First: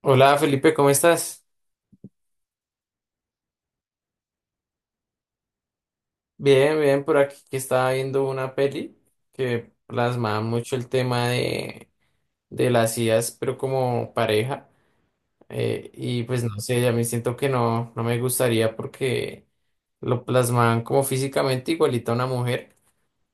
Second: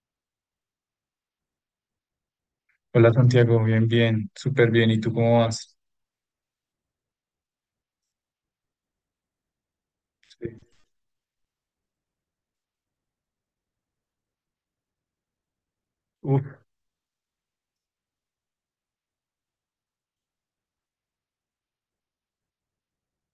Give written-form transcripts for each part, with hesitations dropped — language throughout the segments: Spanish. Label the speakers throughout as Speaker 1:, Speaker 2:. Speaker 1: Hola Felipe, ¿cómo estás?
Speaker 2: Hola Santiago, bien, bien, súper bien. ¿Y tú cómo vas?
Speaker 1: Bien, bien, por aquí que estaba viendo una peli que plasmaba
Speaker 2: Sí.
Speaker 1: mucho el tema de las ideas, pero como pareja. Y pues
Speaker 2: Uf,
Speaker 1: no sé, a mí siento que no, no me gustaría porque lo plasmaban como físicamente igualita a una mujer,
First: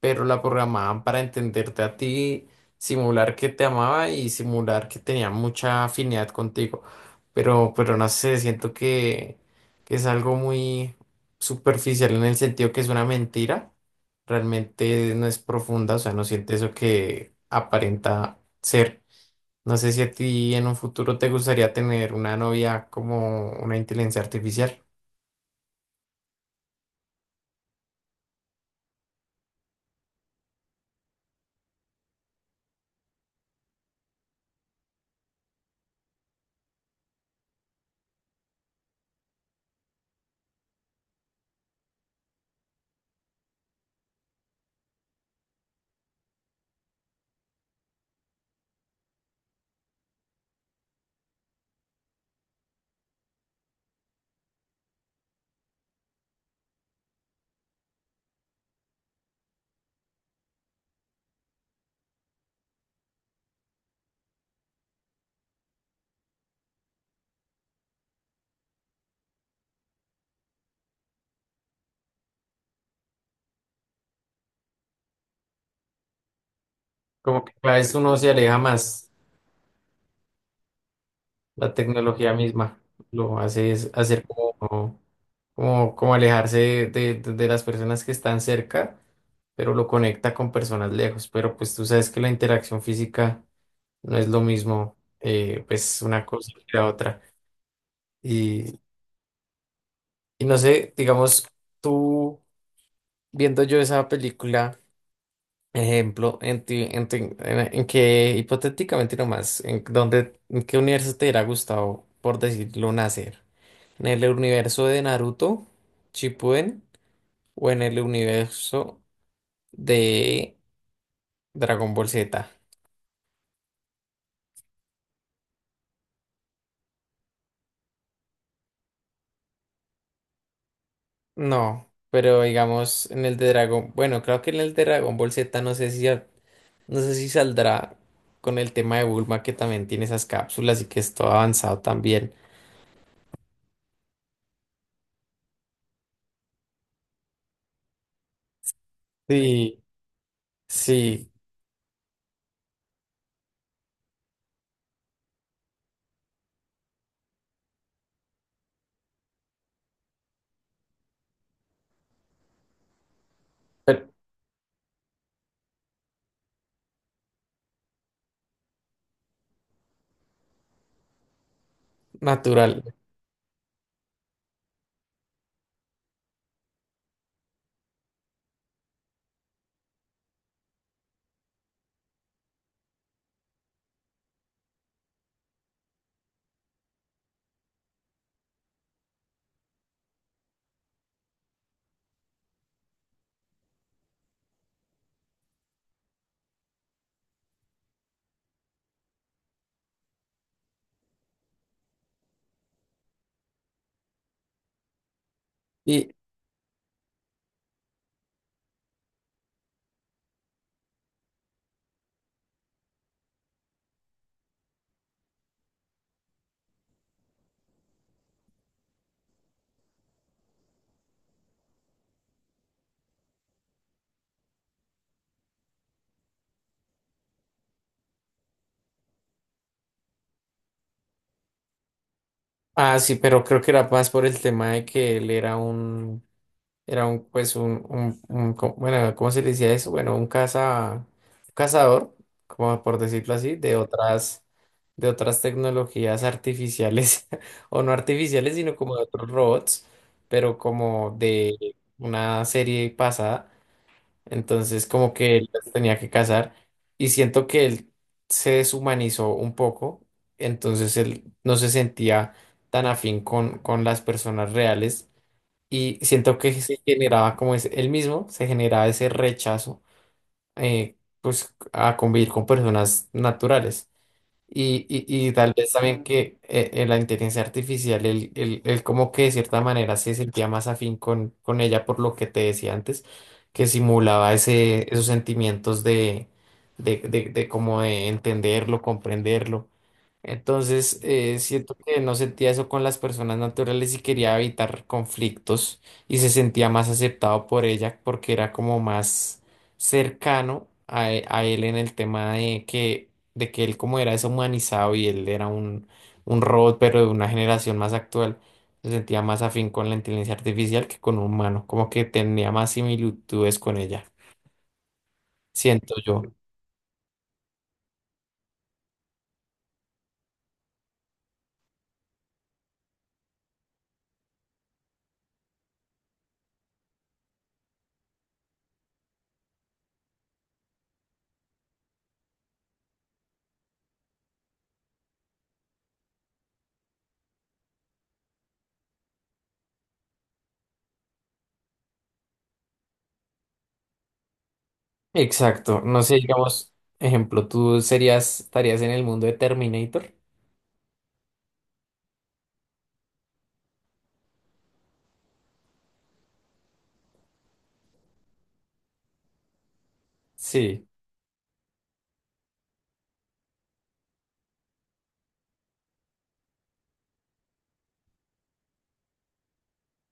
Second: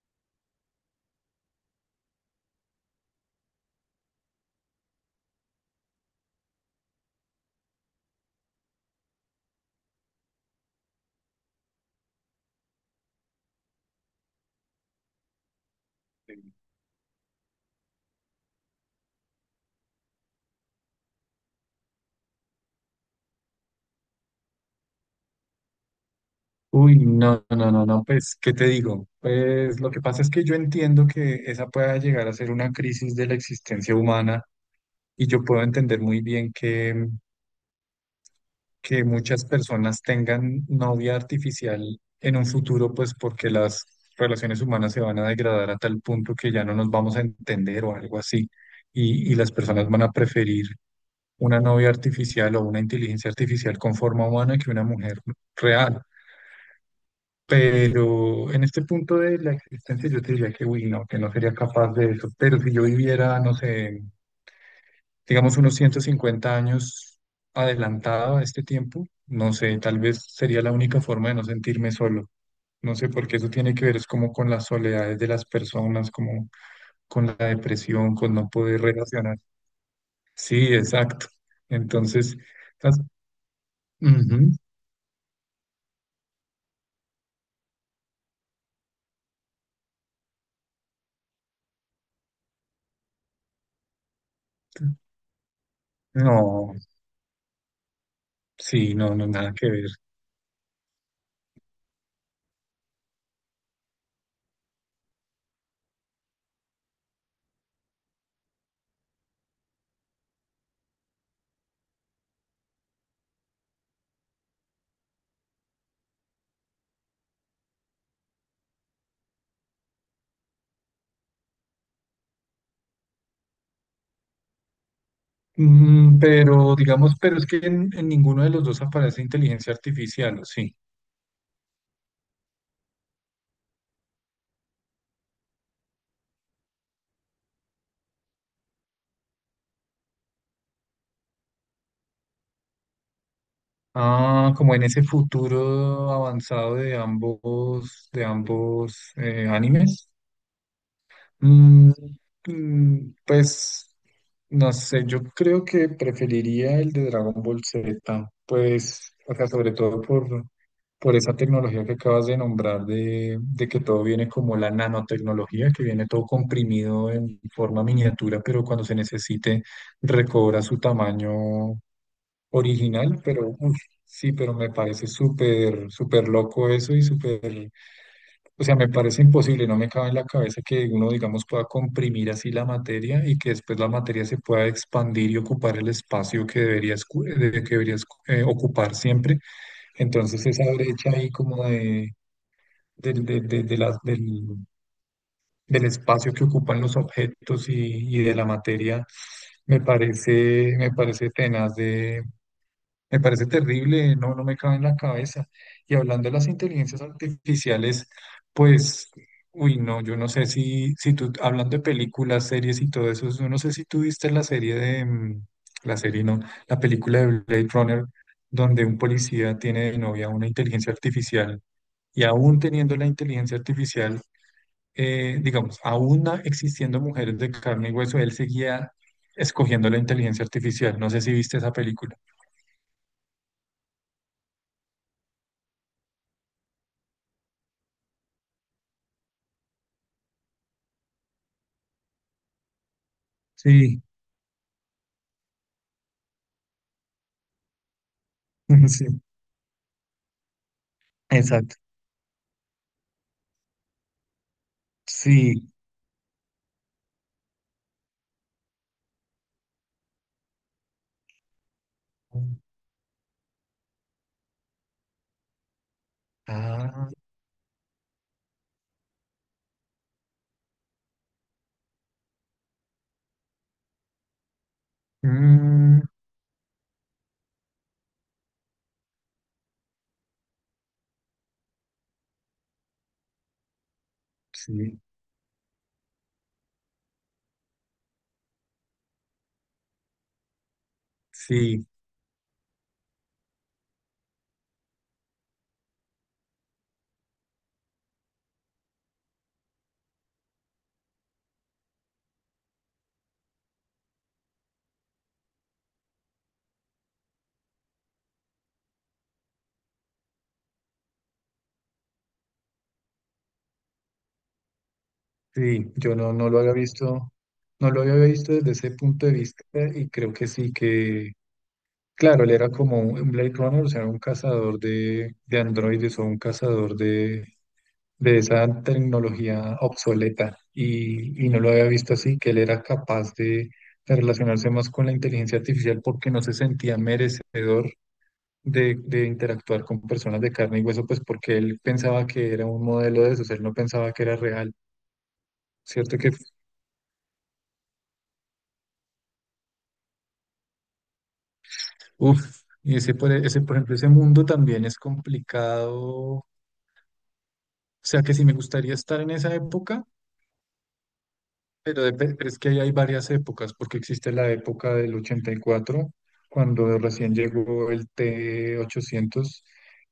Speaker 1: pero la programaban para entenderte a ti, simular que te amaba y simular que tenía mucha afinidad contigo. Pero no sé, siento que es algo muy superficial en el sentido que es una mentira. Realmente no es profunda, o sea, no siente eso que aparenta ser. No sé si a ti en un futuro te gustaría tener una novia como una inteligencia artificial.
Speaker 2: uy, no, no, no, no, pues, ¿qué te digo? Pues lo que pasa es que yo entiendo que esa pueda llegar a ser una crisis de la existencia humana y yo puedo entender muy bien que muchas personas tengan novia artificial en un futuro, pues porque las relaciones humanas se van a degradar a tal punto que ya no nos vamos a entender o algo así. Y las personas van a preferir una novia artificial o una inteligencia artificial con forma humana que una mujer real. Pero en este punto de la existencia yo te diría que, uy, no, que no sería capaz de eso. Pero si yo viviera, no sé, digamos unos 150 años adelantado a este tiempo, no sé, tal vez sería la única forma de no sentirme solo. No sé, porque eso tiene que ver es como con las soledades de las personas, como con la
Speaker 1: Como que cada vez
Speaker 2: depresión,
Speaker 1: uno se
Speaker 2: con no
Speaker 1: aleja
Speaker 2: poder
Speaker 1: más.
Speaker 2: relacionar. Sí, exacto.
Speaker 1: La tecnología
Speaker 2: Entonces,
Speaker 1: misma
Speaker 2: las-
Speaker 1: lo hace, es hacer
Speaker 2: ujú.
Speaker 1: como, como alejarse de las personas que están cerca, pero lo conecta con personas lejos. Pero pues tú sabes que la interacción física no es lo mismo, pues una cosa
Speaker 2: No,
Speaker 1: que la otra. Y,
Speaker 2: sí, no, no, nada que ver.
Speaker 1: y no sé, digamos, tú viendo yo esa película, ejemplo, en que hipotéticamente nomás, en dónde, en qué universo te hubiera gustado, por decirlo, nacer. ¿En el universo de Naruto, Shippuden, o en el universo de Dragon Ball Z?
Speaker 2: Pero digamos, pero es que en ninguno de los dos aparece inteligencia artificial, ¿o sí?
Speaker 1: No, pero digamos en el de Dragon, bueno, creo que en el de Dragon Ball Z no sé si saldrá con el tema de Bulma, que también tiene esas cápsulas y que es todo avanzado también.
Speaker 2: Ah, como en ese futuro avanzado de ambos,
Speaker 1: Sí,
Speaker 2: animes.
Speaker 1: sí,
Speaker 2: Mm, pues no sé, yo creo que preferiría el de Dragon Ball Z, pues, o sea, sobre todo por esa tecnología que acabas de nombrar, de que todo
Speaker 1: pero
Speaker 2: viene como la nanotecnología, que viene todo comprimido en forma miniatura, pero cuando se necesite recobra su tamaño
Speaker 1: natural.
Speaker 2: original, pero uf, sí, pero me parece súper, súper loco eso y súper o sea, me parece imposible, no me cabe en la cabeza que uno, digamos, pueda comprimir así la materia y que después la materia se pueda expandir y ocupar el espacio que debería ocupar siempre. Entonces, esa brecha ahí como de, del de la- del, del espacio que ocupan los objetos y de la materia, me parece tenaz, me parece terrible, no, no me cabe en la cabeza. Y
Speaker 1: Y
Speaker 2: hablando de las inteligencias artificiales, pues, uy, no, yo no sé si tú, hablando de películas, series y todo eso, yo no sé si tú viste la serie de, la serie no, la película de Blade Runner, donde un policía tiene de novia una inteligencia artificial y aún teniendo la inteligencia artificial, digamos, aún existiendo mujeres de carne y hueso, él seguía escogiendo la inteligencia artificial. No sé si viste esa película.
Speaker 1: ah, sí, pero creo que era más por el tema de que él era un era un, pues, bueno, ¿cómo se le decía eso? Bueno, un caza, cazador, como por decirlo así,
Speaker 2: Sí,
Speaker 1: de otras tecnologías artificiales, o no artificiales, sino como de
Speaker 2: sí.
Speaker 1: otros robots, pero como de
Speaker 2: Exacto.
Speaker 1: una serie pasada. Entonces, como que él
Speaker 2: Sí.
Speaker 1: las tenía que cazar. Y siento que él se deshumanizó un poco. Entonces, él no se sentía tan afín con las personas reales, y siento que se
Speaker 2: Ah,
Speaker 1: generaba como es el mismo, se generaba ese rechazo eh, pues a convivir con personas naturales. Y tal vez
Speaker 2: mm,
Speaker 1: también que la inteligencia artificial, él como que de cierta manera se sentía más afín con ella por lo que te decía antes, que simulaba ese,
Speaker 2: sí,
Speaker 1: esos sentimientos de, de como de entenderlo, comprenderlo. Entonces, siento
Speaker 2: sí,
Speaker 1: que no sentía eso con las personas naturales y quería evitar conflictos, y se sentía más aceptado por ella porque era como más cercano a, a él en el tema de que él como era deshumanizado y él era un robot pero de una generación más actual, se sentía más afín con la inteligencia artificial que con un humano, como que tenía más similitudes con ella,
Speaker 2: sí.
Speaker 1: siento
Speaker 2: Yo
Speaker 1: yo.
Speaker 2: no lo había visto, no lo había visto desde ese punto de vista y creo que sí que, claro, él era como un Blade Runner, o sea, un cazador de androides o un cazador de esa tecnología obsoleta y no lo había visto así, que él era capaz de relacionarse más con la inteligencia artificial porque no se sentía merecedor de interactuar con personas de carne y hueso, pues porque él pensaba que era un modelo de esos, él no pensaba que era real,
Speaker 1: Exacto. No sé,
Speaker 2: ¿cierto? Que,
Speaker 1: digamos, ejemplo, tú serías, estarías en el mundo de Terminator.
Speaker 2: uff, y ese, por ejemplo, ese mundo también es complicado, o sea que si me gustaría estar en esa época.
Speaker 1: Sí.
Speaker 2: Pero es que ahí hay varias épocas, porque existe la época del 84, cuando recién llegó el T-800,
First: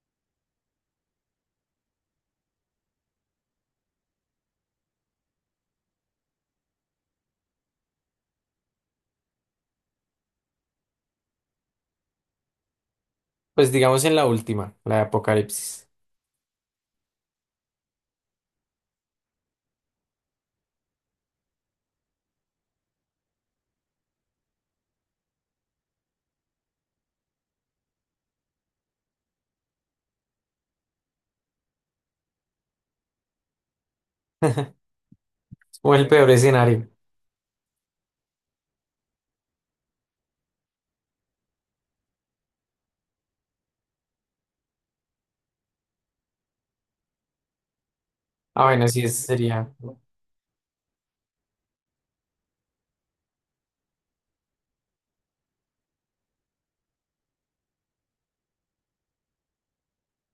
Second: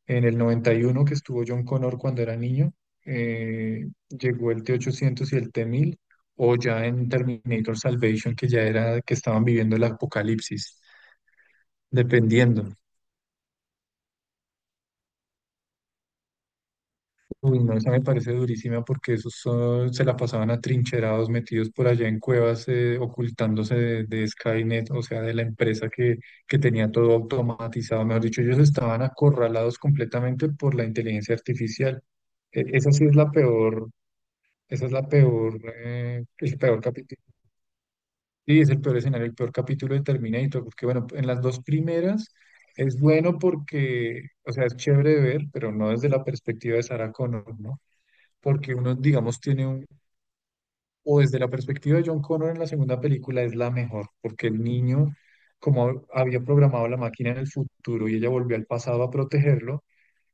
Speaker 2: en el 91, que estuvo John Connor cuando era niño, llegó el T-800 y el T-1000, o ya en Terminator Salvation, que ya era que estaban viviendo el apocalipsis, dependiendo.
Speaker 1: Pues digamos en la última, la de Apocalipsis.
Speaker 2: Uy, no, esa me parece durísima porque se la pasaban atrincherados, metidos por allá en cuevas, ocultándose de Skynet, o sea, de la empresa que tenía todo automatizado. Mejor dicho, ellos estaban acorralados completamente por la inteligencia artificial. Esa sí es la peor, esa es la peor,
Speaker 1: O el peor
Speaker 2: el peor
Speaker 1: escenario.
Speaker 2: capítulo. Sí, es el peor escenario, el peor capítulo de Terminator, porque bueno, en las dos primeras es bueno porque, o sea, es chévere de ver, pero no desde la perspectiva de Sarah Connor, ¿no?
Speaker 1: Ah,
Speaker 2: Porque
Speaker 1: bueno,
Speaker 2: uno,
Speaker 1: sí, ese
Speaker 2: digamos, tiene
Speaker 1: sería.
Speaker 2: un, o desde la perspectiva de John Connor en la segunda película es la mejor, porque el niño, como había programado la máquina en el futuro y ella volvió al pasado a protegerlo,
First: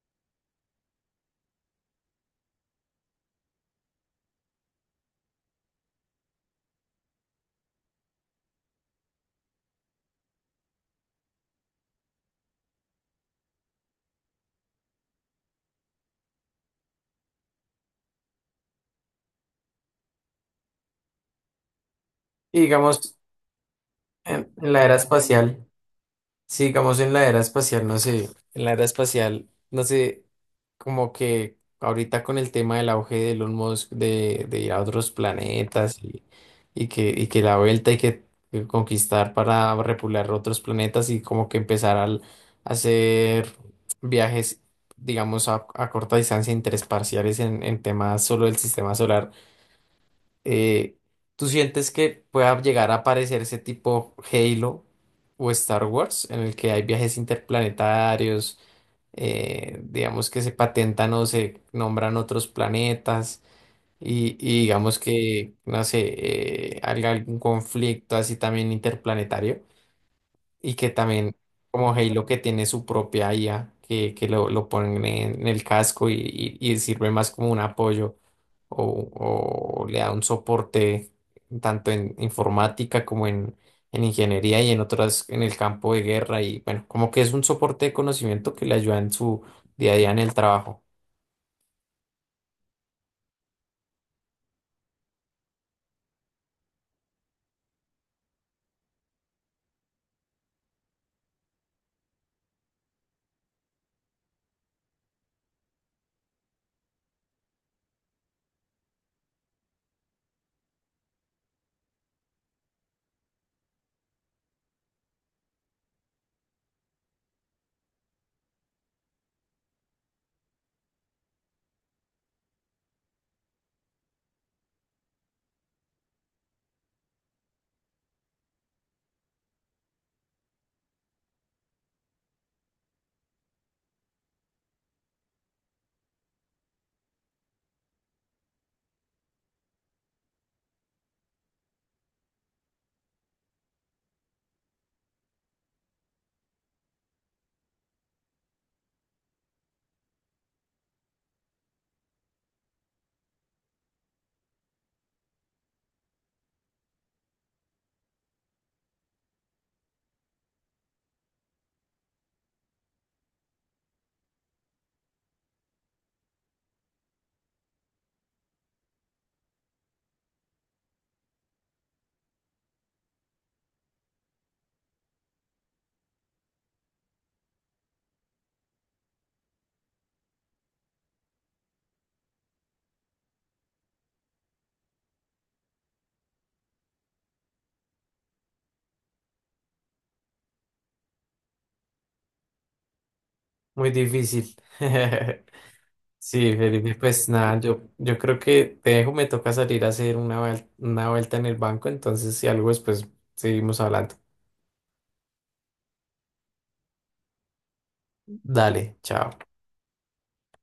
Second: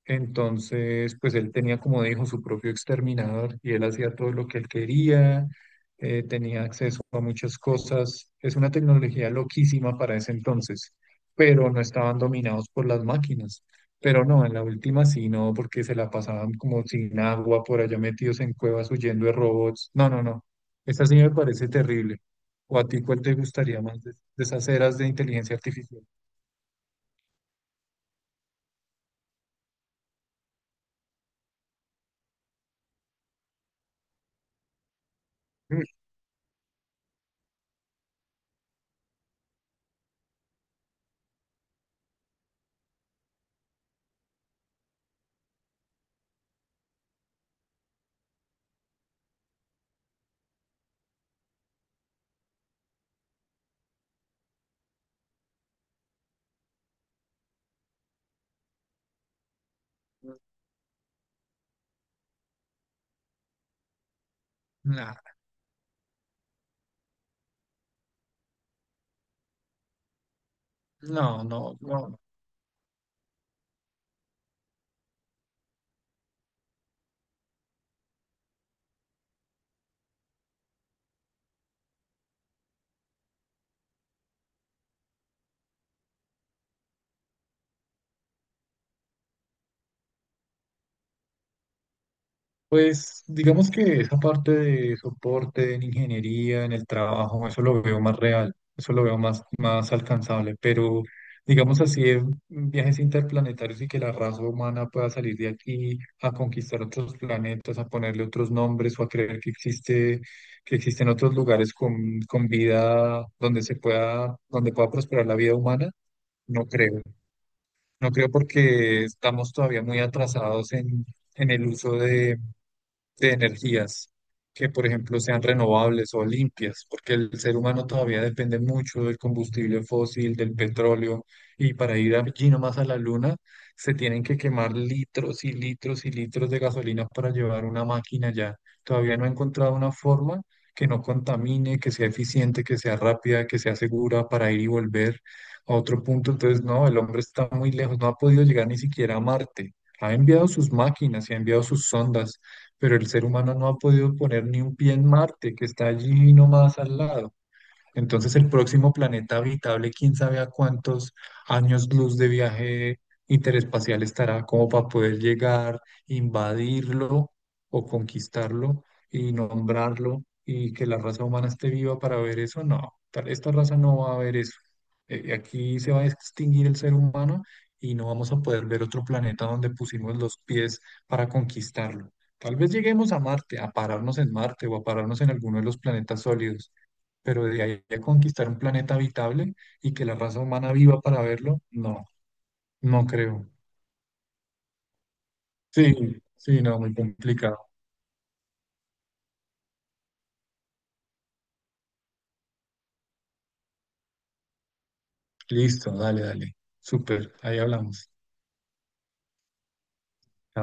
Speaker 2: entonces, pues él tenía, como dijo, su propio exterminador y él hacía todo lo que él quería, tenía acceso a muchas cosas. Es una tecnología loquísima para ese entonces, pero no estaban dominados por las máquinas. Pero no, en la última sí, no, porque se la pasaban como sin agua, por allá metidos en cuevas huyendo de robots. No, no, no. Esta sí me parece terrible.
Speaker 1: Y
Speaker 2: ¿O a ti
Speaker 1: digamos,
Speaker 2: cuál te gustaría más de esas
Speaker 1: en la era
Speaker 2: eras de inteligencia
Speaker 1: espacial.
Speaker 2: artificial?
Speaker 1: Sí, digamos en la era espacial, no sé, en la era espacial, no sé, como que ahorita con el tema del auge de Elon Musk de ir a otros
Speaker 2: Mm,
Speaker 1: planetas y que la vuelta y que conquistar para repular otros planetas, y como que empezar a hacer viajes, digamos, a corta distancia interespaciales en temas solo del sistema solar. eh, ¿Tú sientes que pueda llegar a aparecer ese tipo Halo o Star Wars en el que hay viajes interplanetarios, digamos que se patentan o se nombran otros planetas, y digamos
Speaker 2: nah,
Speaker 1: que, no sé, hay algún conflicto así también interplanetario? Y que también,
Speaker 2: no, no,
Speaker 1: como
Speaker 2: no.
Speaker 1: Halo, que tiene su propia IA, que lo ponen en el casco, y sirve más como un apoyo o, o le da un soporte tanto en informática como en ingeniería y en otras, en el campo de guerra. Y bueno, como que es un soporte de conocimiento que le ayuda en su día a día en el trabajo.
Speaker 2: Pues digamos que esa parte de soporte en ingeniería, en el trabajo, eso lo veo más real, eso lo veo más, más alcanzable, pero digamos así, en viajes interplanetarios y que la raza humana pueda salir de aquí a conquistar otros planetas, a ponerle otros nombres o a creer que existe, que existen otros lugares con vida donde se pueda, donde pueda prosperar la vida humana, no creo. No creo porque estamos todavía muy atrasados en el uso de energías que, por ejemplo, sean renovables o limpias, porque el ser humano todavía depende mucho del combustible fósil, del petróleo, y para ir allí nomás a la luna se tienen que quemar litros y litros y litros de gasolina para llevar una máquina allá. Todavía no he encontrado una forma que no contamine, que sea eficiente, que sea rápida, que sea segura para ir y volver a otro punto. Entonces, no, el hombre está muy lejos, no ha podido llegar ni siquiera a Marte. Ha enviado sus máquinas y ha enviado sus sondas, pero el ser humano no ha podido poner ni un pie en Marte, que está allí nomás al lado. Entonces el próximo planeta habitable, quién sabe a cuántos años luz de viaje interespacial estará como para poder llegar, invadirlo o conquistarlo y nombrarlo y que la raza humana esté viva para ver eso. No, esta raza no va a ver eso. Aquí se va a extinguir el ser humano y no vamos a poder ver otro planeta donde pusimos los pies para conquistarlo. Tal vez lleguemos a Marte, a pararnos en Marte o a pararnos en alguno de los planetas sólidos pero de ahí a conquistar un planeta habitable y que la raza humana viva para verlo, no, no creo.
Speaker 1: Muy difícil.
Speaker 2: Sí,
Speaker 1: Sí,
Speaker 2: sí, no, muy
Speaker 1: Felipe, pues
Speaker 2: complicado.
Speaker 1: nada, yo creo que te dejo, me toca salir a hacer una, una vuelta en el banco, entonces si algo después seguimos hablando.
Speaker 2: Listo, dale, dale. Súper, ahí hablamos.
Speaker 1: Dale, chao.
Speaker 2: Chao.